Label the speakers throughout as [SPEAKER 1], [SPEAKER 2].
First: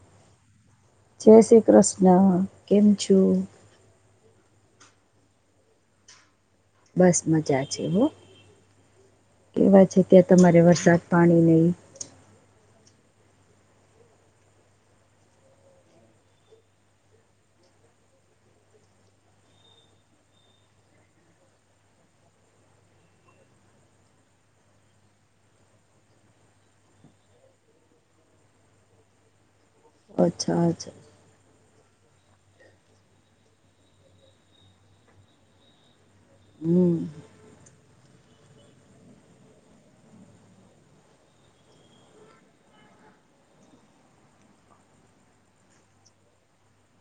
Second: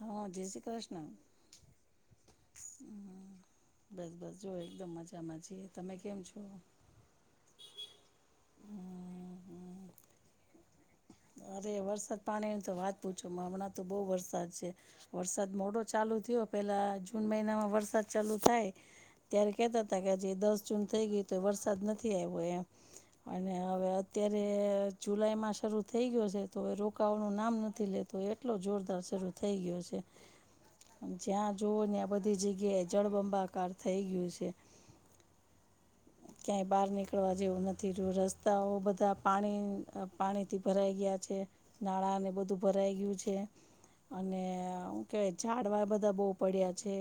[SPEAKER 1] હા જેસી ક
[SPEAKER 2] ચસી કૃષ્ણ કેમ છો?
[SPEAKER 1] બસ બસ જોઓ એકદમ મજામાં છીએ તમે કેમ છો?
[SPEAKER 2] બસ મજા છે હો, કેવા છે ત્યાં તમારે વરસાદ? પાણી નહી
[SPEAKER 1] અરે વરસાદ પાણી ની તો વાત પૂછો હમણાં તો બહુ વરસાદ છે. વરસાદ મોડો ચાલુ થયો પેલા જૂન મહિનામાં વરસાદ ચાલુ થાય. ત્યારે કહેતા હતા કે આજ દસ જૂન થઈ ગય તો વરસાદ નથી આવ્યો એમ. અને હવે અત્યારે જુલાઈમાં શરૂ થઈ ગયો છે તો રોકાવાનું નામ નથી લેતો એટલો જોરદાર શરૂ થઈ ગયો છે.
[SPEAKER 2] અચ્છા અચ્છા
[SPEAKER 1] જ્યાં જવ ને આ બધી જગ્યાએ જળબંબાકાર થઈ ગયું છે. ક્યાંય બહાર
[SPEAKER 2] હમ
[SPEAKER 1] નીકળવા જેવું નથી રહ્યું રસ્તાઓ બધા પાણી પાણી ભરાઈ ગયા છે. નાણાંને બધું ભરાઈ ગયું છે. અને કેવાય ઝાડવા બધા બહુ પડ્યા છે.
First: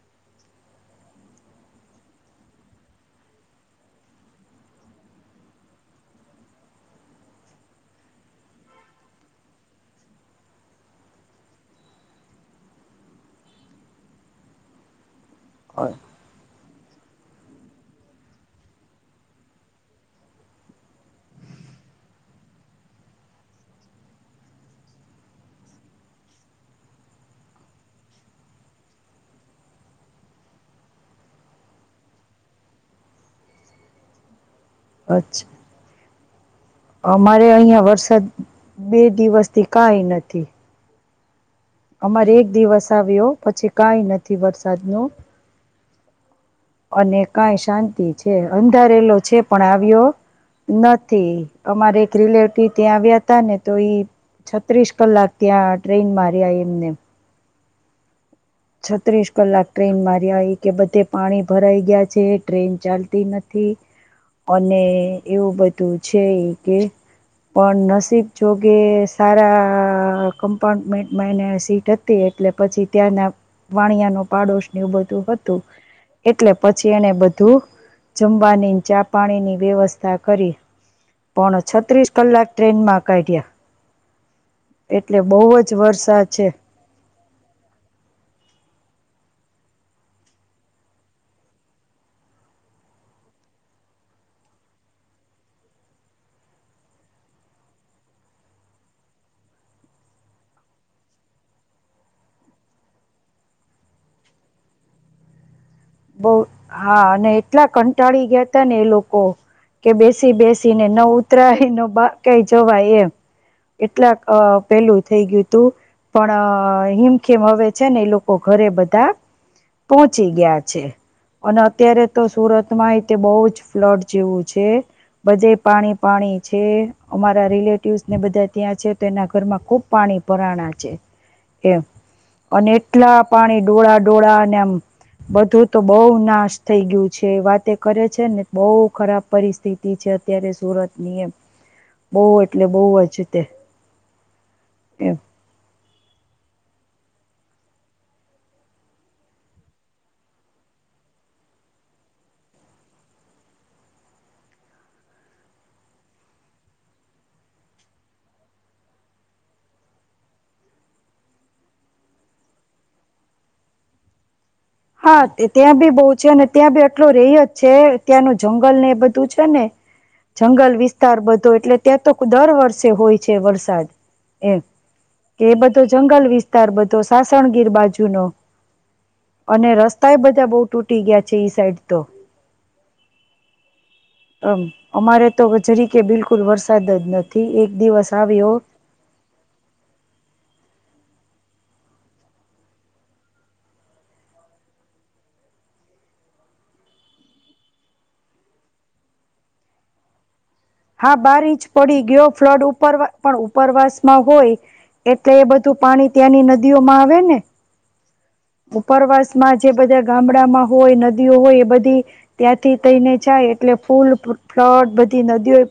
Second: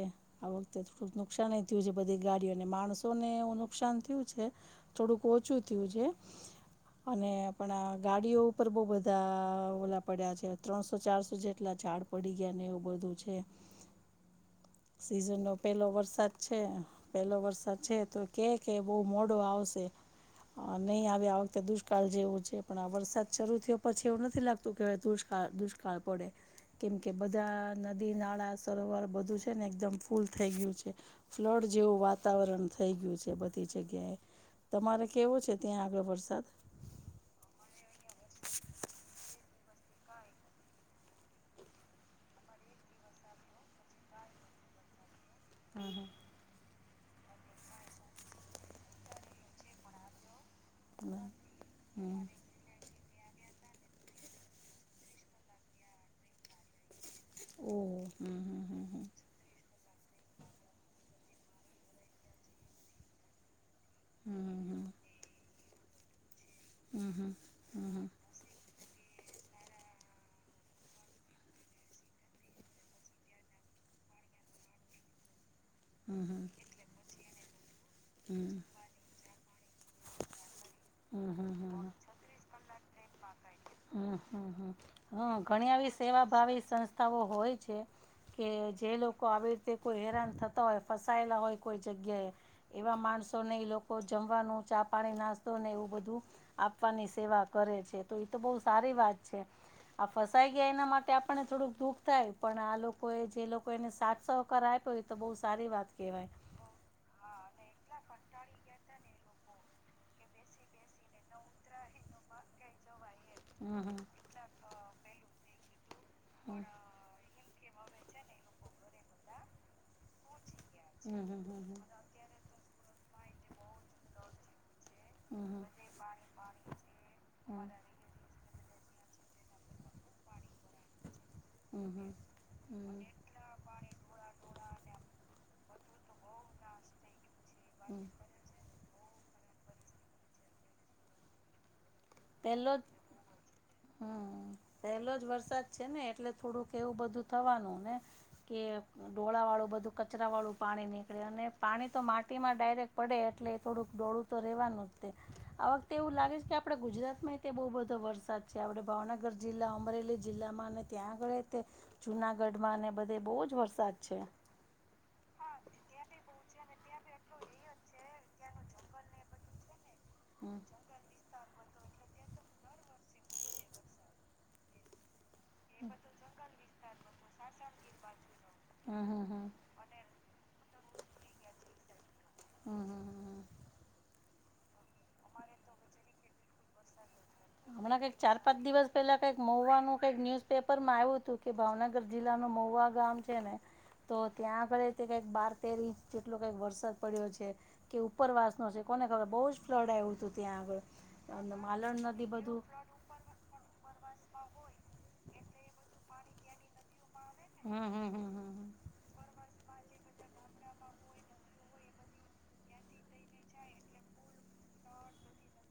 [SPEAKER 1] આ વખતે થોડુંક નુકસાન થયું છે. બધી ગાડીઓને માણસોને એવું નુકસાન થયું છે. થોડુંક ઓછું થયું છે, અને આપણા આ ગાડીઓ ઉપર બઉુ બધા ઓલા પડ્યા છે ત્રણસો ચારસો જેટલા ઝાડ પડી ગયા ને એવું બધું છે.
[SPEAKER 2] [inaudible]
[SPEAKER 1] સીઝન નો પેલો
[SPEAKER 2] અ-
[SPEAKER 1] વરસાદ છે પેલો વરસાદ છે તો કે કે બહુ મોડો આવશે. નહી આવેે આ વખતે તો દુષ્કાળ જેવું છે. પણ આ વરસાદ શરૂ થયો પછી એવું નથી લાગતું કે હવે દુષ્કાળ દુષ્કાળ પડે. કેમ કે બધા નદી નાળા સરોવર બધું છે ને એકદમ ફૂલ થઈ ગયું છે. ફ્લડ જેવું વાતાવરણ થઈ ગયું છે બધી જગ્યાએ તમારે કેવો
[SPEAKER 2] અચ્છા
[SPEAKER 1] છે ત્યાં આગળ વરસાદ.?
[SPEAKER 2] અમારે અહિયાં વરસાદ બે દિવસથી કઈ નથી. અમારે એક દિવસ આવ્યો પછી કઈ નથી વરસાદ નું
[SPEAKER 1] હમ હ.
[SPEAKER 2] અને કઈ શાંતિ છે અંધારેલો છે પણ આવ્યો. નથી. અમારે એક
[SPEAKER 1] હમ
[SPEAKER 2] રિલેટિવ ત્યાં આવ્યા હતા ને તો ઈ છત્રીસ કલાક ત્યાં ટ્રેન મા રહયા એમને
[SPEAKER 1] ઓહ હા.
[SPEAKER 2] છત્રીસ કલાક ટ્રેન માર આવી કે બધે પાણી ભરાઈ ગયા છે. ટ્રેન ચાલતી નથી.
[SPEAKER 1] હમ
[SPEAKER 2] અને એવું બધું છે. કે
[SPEAKER 1] હમ હમ
[SPEAKER 2] પણ
[SPEAKER 1] હમ હમ હમ
[SPEAKER 2] નસીબ જોગે કે સારા કમ્પાર્ટમેન્ટમાં એને સીટ હતી એટલે પછી ત્યાંના વાણિયા ન પાડોશ નું બધું હતું
[SPEAKER 1] હમ હમ
[SPEAKER 2] એટલે પછી એને બધું
[SPEAKER 1] હમ હમ
[SPEAKER 2] જમવાની, ચા, પાણીની વ્યવસ્થા કરી.
[SPEAKER 1] હમ હમ.
[SPEAKER 2] પણ
[SPEAKER 1] હમ
[SPEAKER 2] છત્રીસ કલાક ટ્રેન માં કાઢ્યા.
[SPEAKER 1] હમ હમ હમ
[SPEAKER 2] એટલે
[SPEAKER 1] હમ
[SPEAKER 2] બહુ જ
[SPEAKER 1] ઘણી આવી સેવા
[SPEAKER 2] વરસાદ છે
[SPEAKER 1] ભાવી સંસ્થાઓ હોય છે. કે જે લોકો આવી રીતે કોઈ હેરાન થતા હોય ફસાયેલા હોય કોઈ જગ્યાએ એવા માણસોને લોકો જમવાનું ચા, પાણી, નાસ્તો ને એવું બધું આપવાની સેવા કરે છે. તો એ તો બહુ સારી વાત છે. આ ફસાઈ ગયા એના માટે આપણને થોડુંક દુઃખ થાય, પણ આ લોકોએ જે લોકો એને સાતસો સકાર આય્યો ય તો બહુ સારી વાતછે.
[SPEAKER 2] બહુ, હા અને એટલા ક ટાળી ગયા તા ને એ લોકો, કે બેસી બેસી ને નવ ઉતરાહી ન બાર કઈ જવા એમ
[SPEAKER 1] હમ હમ
[SPEAKER 2] એટલા પેલું થઈ ગયું તું. પણ હિમખેમ હવે છે ને એ લોકો ઘરે બધા પહોંચી ગયા.
[SPEAKER 1] હમ હમ
[SPEAKER 2] અને
[SPEAKER 1] હમ
[SPEAKER 2] અત્યારે તો સુરતમાં એ બહ જ ફ્લડ જેવું છે.
[SPEAKER 1] હમ હમ
[SPEAKER 2] બધે
[SPEAKER 1] હમ
[SPEAKER 2] પાણી પાણી છે. અમારા રિલેટિવસ ને બધા ત્યાં છે. તેના ઘરમાં ખુબ પાણી પરાણા છે.
[SPEAKER 1] હમ
[SPEAKER 2] એમ
[SPEAKER 1] હમ હમ
[SPEAKER 2] અને એટલા પાણી ડોળા ડોળા ને આમ બધું તો બઉુ નાશ થઈ ગયું છે, વાત
[SPEAKER 1] હમ
[SPEAKER 2] કરે છે ને. બહુ ખરાબ પરિસ્થિતિ છે અત્યારે સુરત ની એમ બહુ એટલે બહુ જ તે.
[SPEAKER 1] હમ પહેલો
[SPEAKER 2] એમ
[SPEAKER 1] જ વરસાદ છે ને, એટલે થોડુંક એવું બધું થવાનું ને કે ડોળાવાળું બધું કચરાવાળું પાણી નીકળે, અને પાણી તો માટીમાં ડાયરેક્ટ પડે એટલે થોડુંક ડોળું તો રહેવાનું જ તે, આ વખતે એવું લાગે છે કે, આપણા ગુજરાતમાં તે બહુ બધો વરસાદ જે આપણે ભાવનગર જિલ્લા અમરેલી જિલ્લામાં અને ત્યાં આગળ તે જુનાગઢમાં અને બધે બહુ જ વરસાદ છે.
[SPEAKER 2] હા ત્યાં બી બહુ છે અને ત્યાં બી આટલો રહી જ છે. ત્યાંનું જંગલ ને એ બધું છે ને
[SPEAKER 1] હમ.
[SPEAKER 2] જંગલ. વિસ્તાર બધો એટલે ત્યાં તો દર વર્ષે હોય છે વરસાદ એમ કે એ બધો જંગલ વિસ્તાર બધો સાસણગીર બાજુનો
[SPEAKER 1] હા હા હા.
[SPEAKER 2] અને રસ્તા એ બધા બઉુ તૂટી ગયા છે ઈ સાઈડ તો.
[SPEAKER 1] હમ હ હ હ.
[SPEAKER 2] આમ અમારે તો જરી કે બિલકુલ વરસાદ જ નથી. એક
[SPEAKER 1] આપણા ક
[SPEAKER 2] દિવસ
[SPEAKER 1] ચાર
[SPEAKER 2] આવ્યો
[SPEAKER 1] પાંચ દિવસ પેલા કઈક મહુવાનું કઈક ન્યુઝ પેપરમાં આવ્યું હતું કે ભાવનગર જિલ્લાનું મહુવા ગામ છે ને તો ત્યાં આગળ તે કંઈક બાર તેર ઇંચ જેટલો કંઈક વરસાદ પડ્યો છે. કે ઉપરવાસનો છે કોને ખબર બહુ જ ફ્લડ આવ્યું હતું ત્યાં આગળ
[SPEAKER 2] હા બાર
[SPEAKER 1] અને
[SPEAKER 2] ઇંચ પડી
[SPEAKER 1] માલણ
[SPEAKER 2] ગયો
[SPEAKER 1] નદી બધું
[SPEAKER 2] ફ્લડ ઉપર પણ ઉપરવાસ માં હોય. એટલે એ બધું પાણી ત્યાંની નદીઓ માં આવે ને.
[SPEAKER 1] હા હા હા હા હા.
[SPEAKER 2] ઉપરવાસમાં જે બધા ગામડામાં હોય નદીઓ હોય એ બધી ત્યાંથી થઈને જાય એટલે ફૂલ ફ્લટ બધી નદીઓ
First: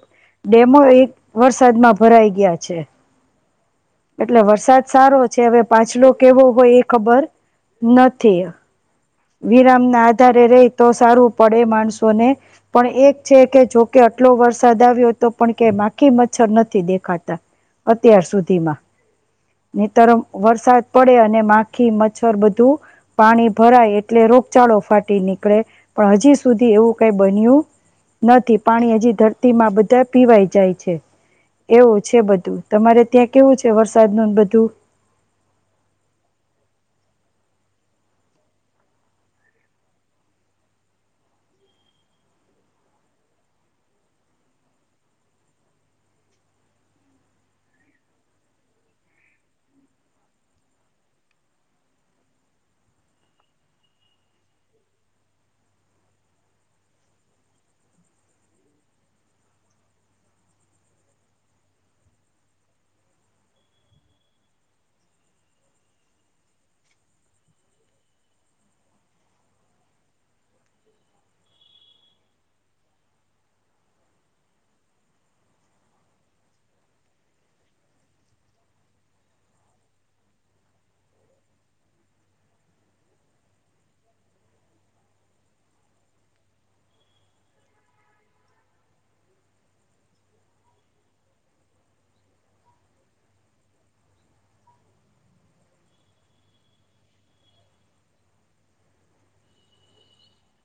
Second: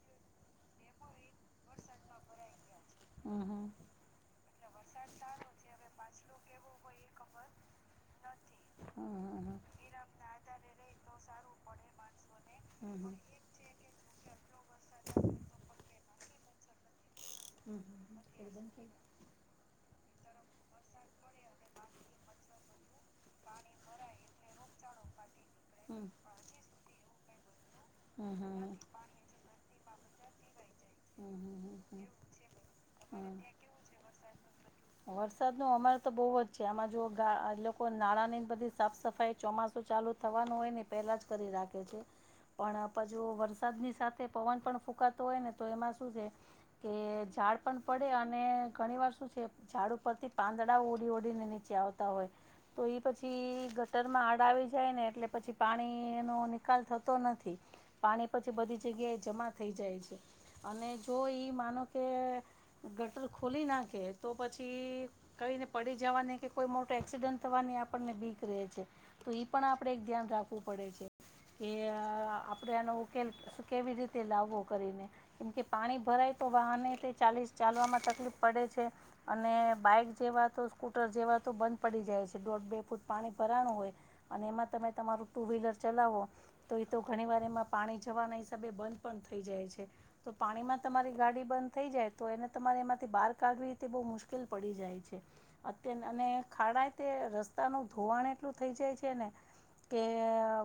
[SPEAKER 2] ડેમો એક વરસાદમાં ભરાઈ ગયા છે.
[SPEAKER 1] હા હા.
[SPEAKER 2] એટલે વરસાદ સારો છે હવે પાછલો કેવો હોય એ ખબર નથી. વિરામ ના
[SPEAKER 1] ઈરામના
[SPEAKER 2] આધારે રહી તો સારું પડે માણસોને પણ
[SPEAKER 1] હમ હ
[SPEAKER 2] એક છે કે જો કે આટલો વરસાદ આવ્યો હતો પણ કે માખી મચ્છર નથી દેખાતો
[SPEAKER 1] નથી હમ
[SPEAKER 2] અત્યાર
[SPEAKER 1] હ એ બંધ
[SPEAKER 2] સુધીમાં
[SPEAKER 1] થઈ
[SPEAKER 2] ને
[SPEAKER 1] હમ હમ
[SPEAKER 2] તર
[SPEAKER 1] હમ હમ
[SPEAKER 2] વરસાદ પડે અને માખી મચ્છર બધું પાણી ભરાય એટલે રોગચાળો ફાટી નીકળે પણ હજી સુધી એવું કઈ બન્યું
[SPEAKER 1] હમ
[SPEAKER 2] નથી પાણી હજી ધરતીમાં બધા પીવાઈ જાય છે
[SPEAKER 1] હમ હમ
[SPEAKER 2] એવું છે બધું. તમારે ત્યાં કેવું છે વરસાદનું બધું.
[SPEAKER 1] વરસાદ નો અમર તો બહુ જ છે આમાં જો ગ લોકો નાણાં ની બધી સાફ સફાઈ ચોમાસું ચાલુ. થવાનું હોય ને પહેલા જ કરી રાખે છે. પણ આપા જો વરસાદની સાથે પવન પણ ફૂંકાતો હોય ને તો એમાં શું છે. કે ઝાડ પણ પડે અને ઘણી વાર શું છે. ઝાડુ પરથી પાંદડા ઉડી ઉડીને નીચે આવતા હોય. તો એ પછી ગટરમાં આડ આવી જાય ને એટલે પછી પાણીનો નિકાલ થતો નથી. પાણી પછી બધી જગ્યાએ જમા થઈ જાય છે. અને જો ઈ માનો કે ગટર ખોલી નાખે તો પછી કઈને પડી જવાની કે કોઈ મોટો એક્સિડન્ટ થવાની આપણને બીક રહે છે. તો ઈ પણ આપડે એક ધ્યાન રાખવું પડે છે. કે આપણે આનો ઉકેલ કેવી રીતે લાવવો કરીને. કેમકે પાણી ભરાય તો વાહને તે ચાલી ચાલવામાં તકલીફ પડે છે. અને બાઈક જેવા તો સ્કૂટર જેવા તો બંધ પડી જાય છે દોઢ બે ફૂટ પાણી ભરાણું હોય. અને એમાં તમે તમારું ટુ વ્હીલર ચલાવો. તો એ તો ઘણી વાર એમાં પાણી જવાના હિસાબે બંધ પણ થઈ જાય છે. તો પાણીમાં તમારી ગાડી બંધ થઈ જાય તો એને તમારે એમાંથી બહાર કાઢવી તે બહુ મુશ્કેલ પડી જાય છે. અત્ય અને ખાડા તે રસ્તાનું ધોવાણ એટલું થઈ જાય છે ને. કે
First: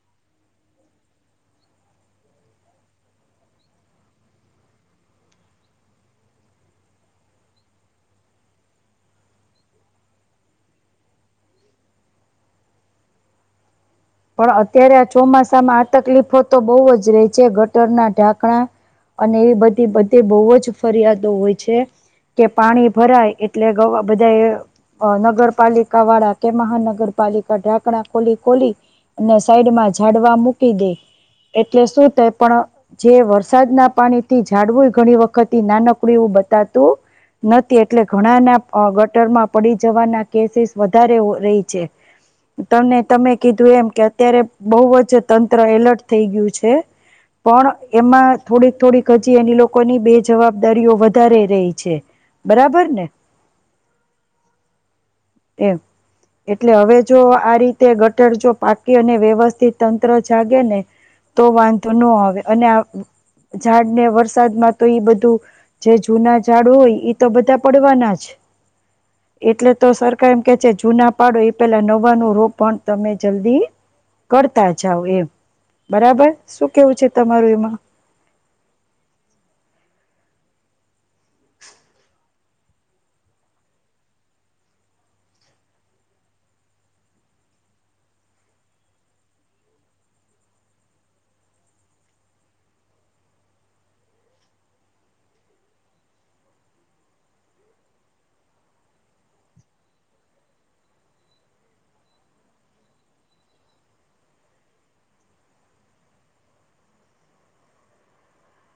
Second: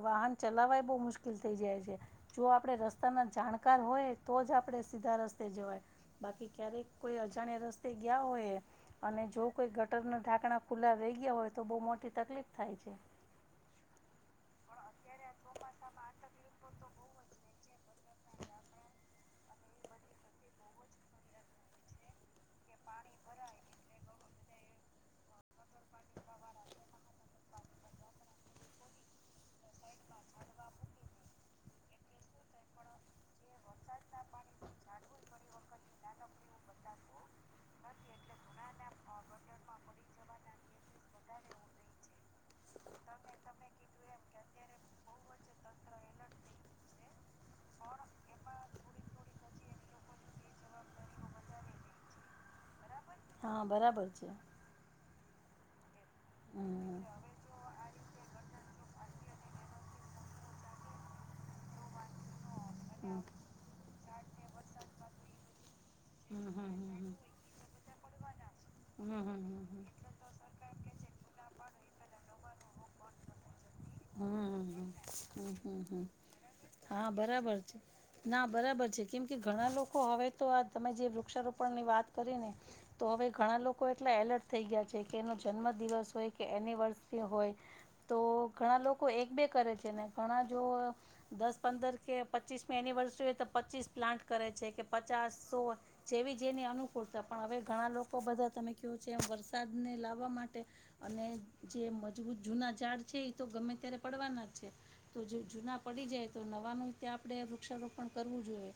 [SPEAKER 1] વાહન ચલાવાય બહુ મુશ્કેલ થઇ જાય છે. જો આપડણે રસ્તા ના જાણકાર હોય તો જ આપણેે સીધા રસ્તે જવાય બાકી ક્યારેક કોઈ અજાણ્યા રસ્તે ગયા હોય અને જો કોઈ ગટરના ઢાંકણા ખુલ્લા રહી ગયા હોય તો બહુ મોટી તકલીફ થાય છે.
[SPEAKER 2] પણ અત્યારે આ ચોમાસામાં આ તકલીફો તો બહુ જ રે છે ગટરના ઢાંકણા અને એવી બધી બધી બહુ જ ફરિયાદો હોય છે. છે કે પાણી ભરાય એટલે ગવા બધા એ અ નગરપાલિકા વાડા કે મહાનગરપાલિકા ઢાકણા ખોલી ખોલી અને સાઈડમાં ઝાડવા મૂકી દે એટલે શું થ પણ જે વરસાદ ના પાણી થી જાડવું ઘણી વખત નાનકડું એવું બતાતું. નથી એટલે ઘણાના અ ગટરમાં પડી જવાના કેસીસ વધારે રહી છે. તને તમે કીધું એમ. કે અત્યારે બહુ જ તંત્ર એલર્ટ થઈ ગયું છે. પણ એમાં થોડીક થોડીક જી એની લોકો ની બે જવાબદારીઓ વધારે રહી છે બરાબર ને
[SPEAKER 1] હા બરાબર છે.
[SPEAKER 2] એમ
[SPEAKER 1] હમ. હમ. હમ હમ હમ હમ. હમ હમ હમ હમ.
[SPEAKER 2] એટલે હવે જો આ રીતે ગઠર જો પાક વ્યવસ્થિત તંત્ર જાગે ને તો વાંધો ન આવે અને ઝાડ ને વરસાદ માં તો એઈ બધું જે જૂના ઝાડ હોય. તો બધા પડવાના જ એટલે તો સરકાર એ કે છે જૂના પાડો એ પેલા નવા ન રો પણ તમે જલ્દી કરતા
[SPEAKER 1] હમ
[SPEAKER 2] જાવ એમ
[SPEAKER 1] હમ હમ હમ
[SPEAKER 2] બરાબર શું કેવું છે
[SPEAKER 1] હા
[SPEAKER 2] તમારું
[SPEAKER 1] બરાબર
[SPEAKER 2] એમાં
[SPEAKER 1] છે. ના બરાબર છે કેમ કે ઘણા લોકો હવે તો આ તમે જે વૃક્ષારોપણની વાત કરી ને તો હવે ઘણા લોકો એટલા એલર્ટ થઈ ગયા છે કે એનો જન્મદિવસ હોય કે એનિવર્સરી હોય. તો ઘણા લોકો એક બે કરે છે ને ઘણા જો દસ પંદર કે પચ્ચીસમી એનિવર્સરી હોય તો પચીસ પ્લાન્ટ કરે છે કે પચાસો જેવી જેની અનુકૂળતા પણ હવે ઘણા લોકો બધા તમે કેવું છે એમ વરસાદને લાવવા માટે અને જે મજબૂત જૂના ઝાડ છે એ તો ગમે ત્યારે પડવાના જ છે. તો જો જૂના પડી જાય તો નવાનું તે આપણે વૃક્ષારોપણ કરવું જોઈએ.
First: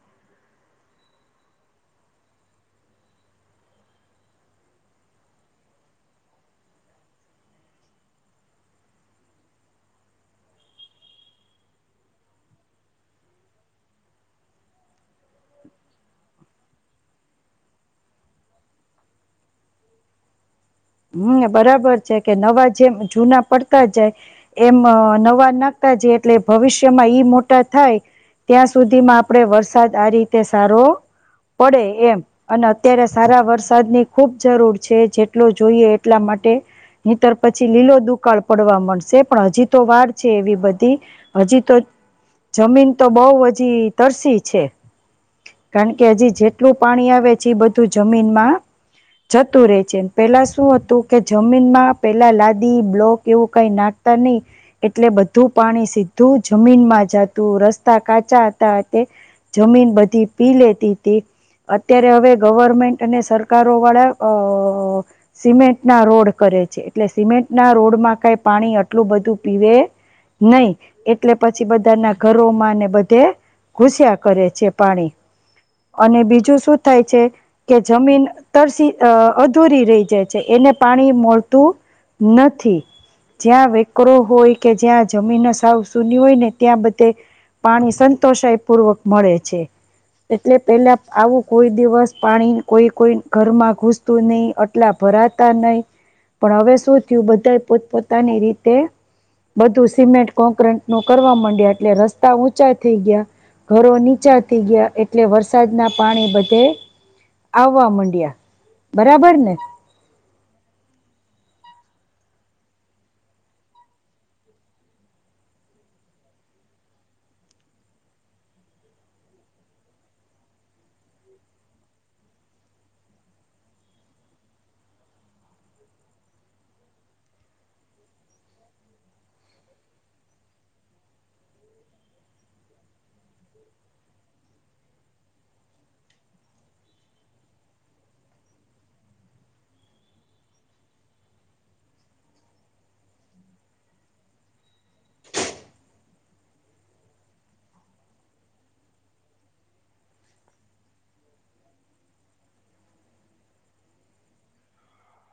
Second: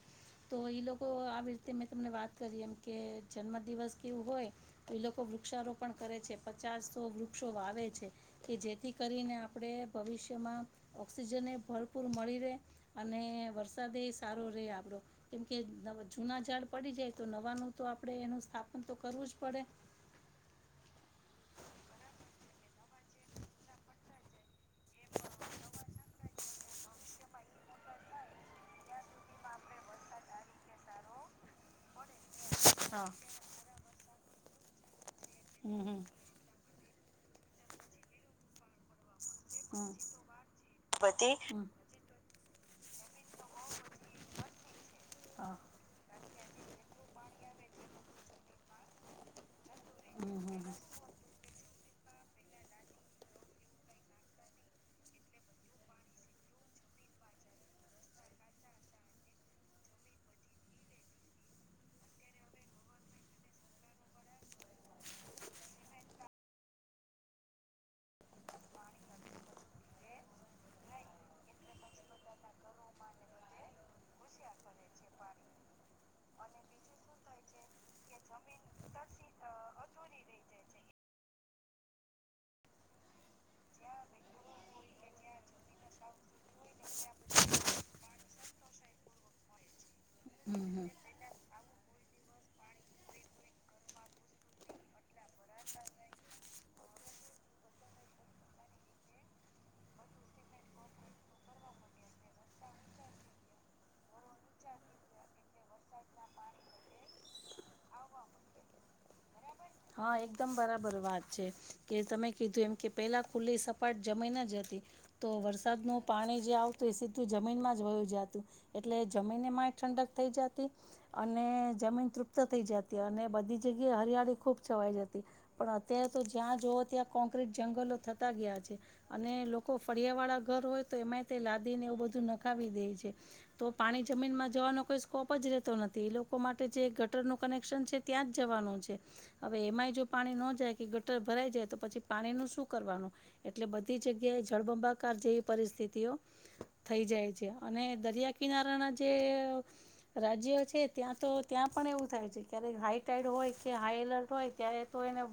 [SPEAKER 1] તો એ લોકો આવી રીતે મેં તમને વાત કરી એમ કે જન્મદિવસ કેવું હોય. એ લોકો વૃક્ષારોપણ કરે છે, પચાસો વૃક્ષો વાવે છે કે જેથી કરીને આપણે ભવિષ્યમાં ઓક્સિજનને ભરપૂર મળી રહે. અને વરસાદ એ સારો રે આપડો કેમકે જુના ઝાડ પડી જાય તો નવાનું તો આપણેે એનું સ્થાપન તો કરવું જ પડે.
[SPEAKER 2] હમ બરાબર છે કે નવા જેમ જૂના પડતા જાય. એમ નવા નાખતા જે એટલે ભવિષ્યમાં ઈ મોટા થાય. ત્યાં સુધીમાં આપડે વરસાદ આ રીતે સારો પડે એમ અને અત્યારે
[SPEAKER 1] હા
[SPEAKER 2] સારા વરસાદની ખુબ જરૂર છે જેટલો
[SPEAKER 1] હમ
[SPEAKER 2] જોઈએ
[SPEAKER 1] હમ
[SPEAKER 2] એટલા માટે નીતર પછી લીલો દુકાળ પડવા મળશે. છે પણ હજી તો
[SPEAKER 1] હમ
[SPEAKER 2] વાર છે એવી બધી હજી
[SPEAKER 1] હમ
[SPEAKER 2] તો જમીન તો બઉ હજી તરસી છે.
[SPEAKER 1] હા
[SPEAKER 2] કારણ કે હજી જેટલું પાણી આવે છે એ બધું જમીનમાં જતું રહેે છે.
[SPEAKER 1] હમ
[SPEAKER 2] પેલા
[SPEAKER 1] હમ
[SPEAKER 2] શું હતું કે જમીનમાં પેલા લાદી બ્લોક એવું કઈ નાખતા નહી એટલે બધું પાણી સીધું જમીનમાં જાતું રસ્તા કાચા હતા તે જમીન બધી પી લેતી હતી. અત્યારે હવે ગવર્મેન્ટ અને સરકારો વાળા અ સિમેન્ટ ના રોડ કરે છે એટલે સિમેન્ટ ના રોડમાં કઈ પાણી આટલું બધું પીવે નઈ એટલે પછી બધાના ઘરોમાં ને બધે ઘુસ્યા કરે છે પાણી અને બીજું શું થાય છે કે જમીન તરસી અધૂરી રહી છે એને પાણી મળતું નથી. જ્યાં વેકરો હોય કે જ્યાં જમીન સાવ સુની હોય ને ત્યાં બધે પાણી સંતોષાય પૂર્વક મળે છે.
[SPEAKER 1] હમ
[SPEAKER 2] એટલે
[SPEAKER 1] હમ
[SPEAKER 2] પેલા આવું કોઈ દિવસ પાણી કોઈ કોઈ ઘરમાં ઘૂસતું નહી. એટલા ભરાતા નહી પણ હવે શું થયું બધા પોતપોતાની રીતે બધું સિમેન્ટ કોંક્રટ નું કરવા માંડ્યા એટલે રસ્તા ઊંચા થઈ ગયા ઘરો નીચા થઈ ગયા એટલે વરસાદના પાણી બધે આવવા મડિયા બરાબર ને
[SPEAKER 1] હા એકદમ બરાબર વાત છે. કે તમે કીધું એમ કે પેલા ખુલ્લી સપાટ જમી ન જ હતી. તો વરસાદનું પાણી જે આવતું એ સીધું જમીનમાં જ વયું જાતું. એટલે જમીન મા ઠંડક થઈ જાતી. અને જમીન તૃપ્ત થઇ જતી અને બધી જગ્યાએ હરિયાળી ખૂબ છવાઈ જાતી. પણ અત્યારે તો જ્યાં જવો ત્યાં કોંક્રટ જંગલો થતા ગયા છે. અને લોકો ફળિયા વાળા ઘર હોય તો એમાંય તે લાદીને એવું બધું નખાવી દે છે. તો પાણી જમીનમાં જવાનો કોઈ સ્કોપ જ રહેતો નથી એ લોકો માટે જે ગટરનું કનેક્શન છે. ત્યાં જ જવાનું છે. હવે એમાંય જો પાણી નો જાય કે ગટર ભરાઈ જાય તો પછી પાણી નું શું કરવાનું એટલે બધી જગ્યાએ જળબંબાકાર જેવી પરિસ્થિતિઓ થઈ જાય છે અને દરિયા કિનારાના જે રાજ્ય છે ત્યાં તો ત્યાં પણ એવું થાય છે ક્યારેક હાઈટાઈડ હોય ત્યાં હાઈ એલર્ટ હોય ત્યારે તો એને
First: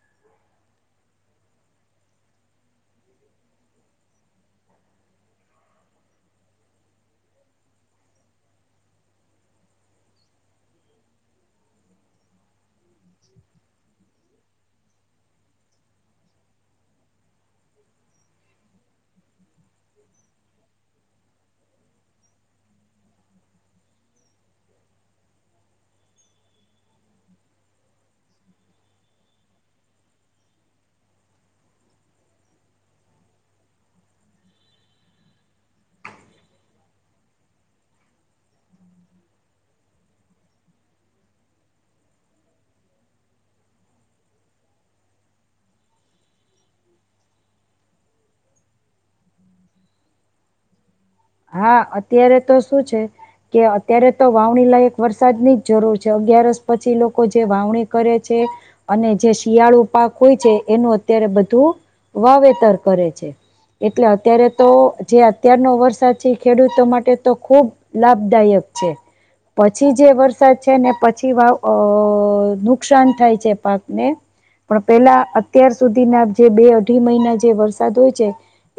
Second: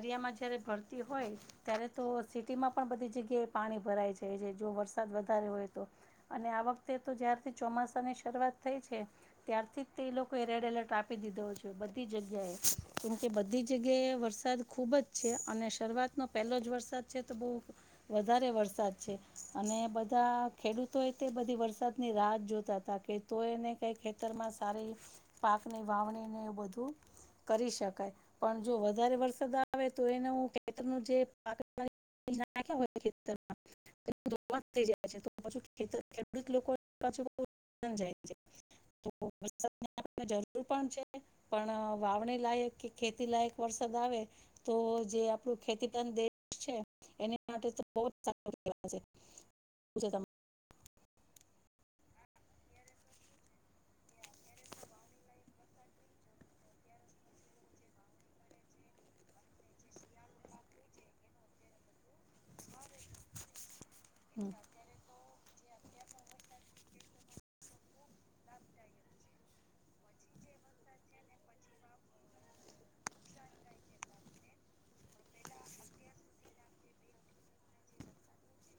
[SPEAKER 1] દરિયામાં જ્યારે ભરતી હોય ત્યારે તો સિટીમાં પણ બધી જગ્યાએ પાણી ભરાય છે જો વરસાદ વધારે હોય તો. અને આ વખતે તો જ્યારથી ચોમાસાની શરૂઆત થઈ છે. ત્યારથી જ તે એ લોકોએ રેડ એલર્ટ આપી દીધો છે બધી જગ્યાએ કેમકે બધી જગ્યાએ વરસાદ ખુબ જ છે અને શરૂઆતનો પહેલો જ વરસાદ છે તો બહુ વધારે વરસાદ છે અને બધા ખેડૂતોએ તે બધી વરસાદની રાહત જોતા હતા કે તો એને કંઈ ખેતરમાં સારી પાકની વાવણીને બધું કરી શકાય પણ જો વધારે વરસાદ આવે તો એને હું ખેતનું જે [unintelligible] નાખ્યાં હોય ખેતરમાં [unintelligible] તો વરસાદ જરૂર પણ છે પણ વાવણી લાયક કે ખેતી લાયક વરસાદ આવે તો જે આપણું ખેતી પ્રધાન દેશ છે એને માટે તો બહ જ સારો છે. [unintelligible]
[SPEAKER 2] હા અત્યારે તો શું છે કે અત્યારે તો વાવણી લાયક વરસાદ ની જ જરૂર છે અગિયારસ પછી લોકો જે વાવણી કરે છે અને જે શિયાળુ પાક હોય છે એનું અત્યારે બધું વાવેતર કરે છે એટલે અત્યારે તો જે અત્યારનો વરસાદ પછી ખેડૂતો માટે તો ખૂબ લાભદાયક છે. પછી જે વરસાદ છે ને પછી વાવ અ નુકસાન થાય છે પાકને પણ પેલા અત્યાર સુધી ના જે બે અઢી મહિના જે વરસાદ હોય છે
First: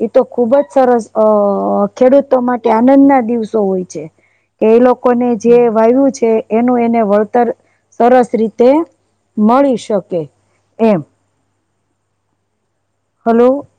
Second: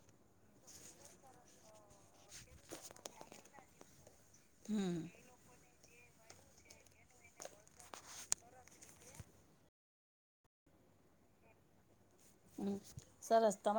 [SPEAKER 2] એ તો ખુબ જ સરસ અ ખેડૂતો માટે આનંદ ના દિવસો હોય છે કે એ
[SPEAKER 1] હમ
[SPEAKER 2] લોકોને જે વાયુ છે એનું એને વળતર સરસ રીતે મળી શકે એમ
[SPEAKER 1] હમ્મ સરસ
[SPEAKER 2] હલો
[SPEAKER 1] તમા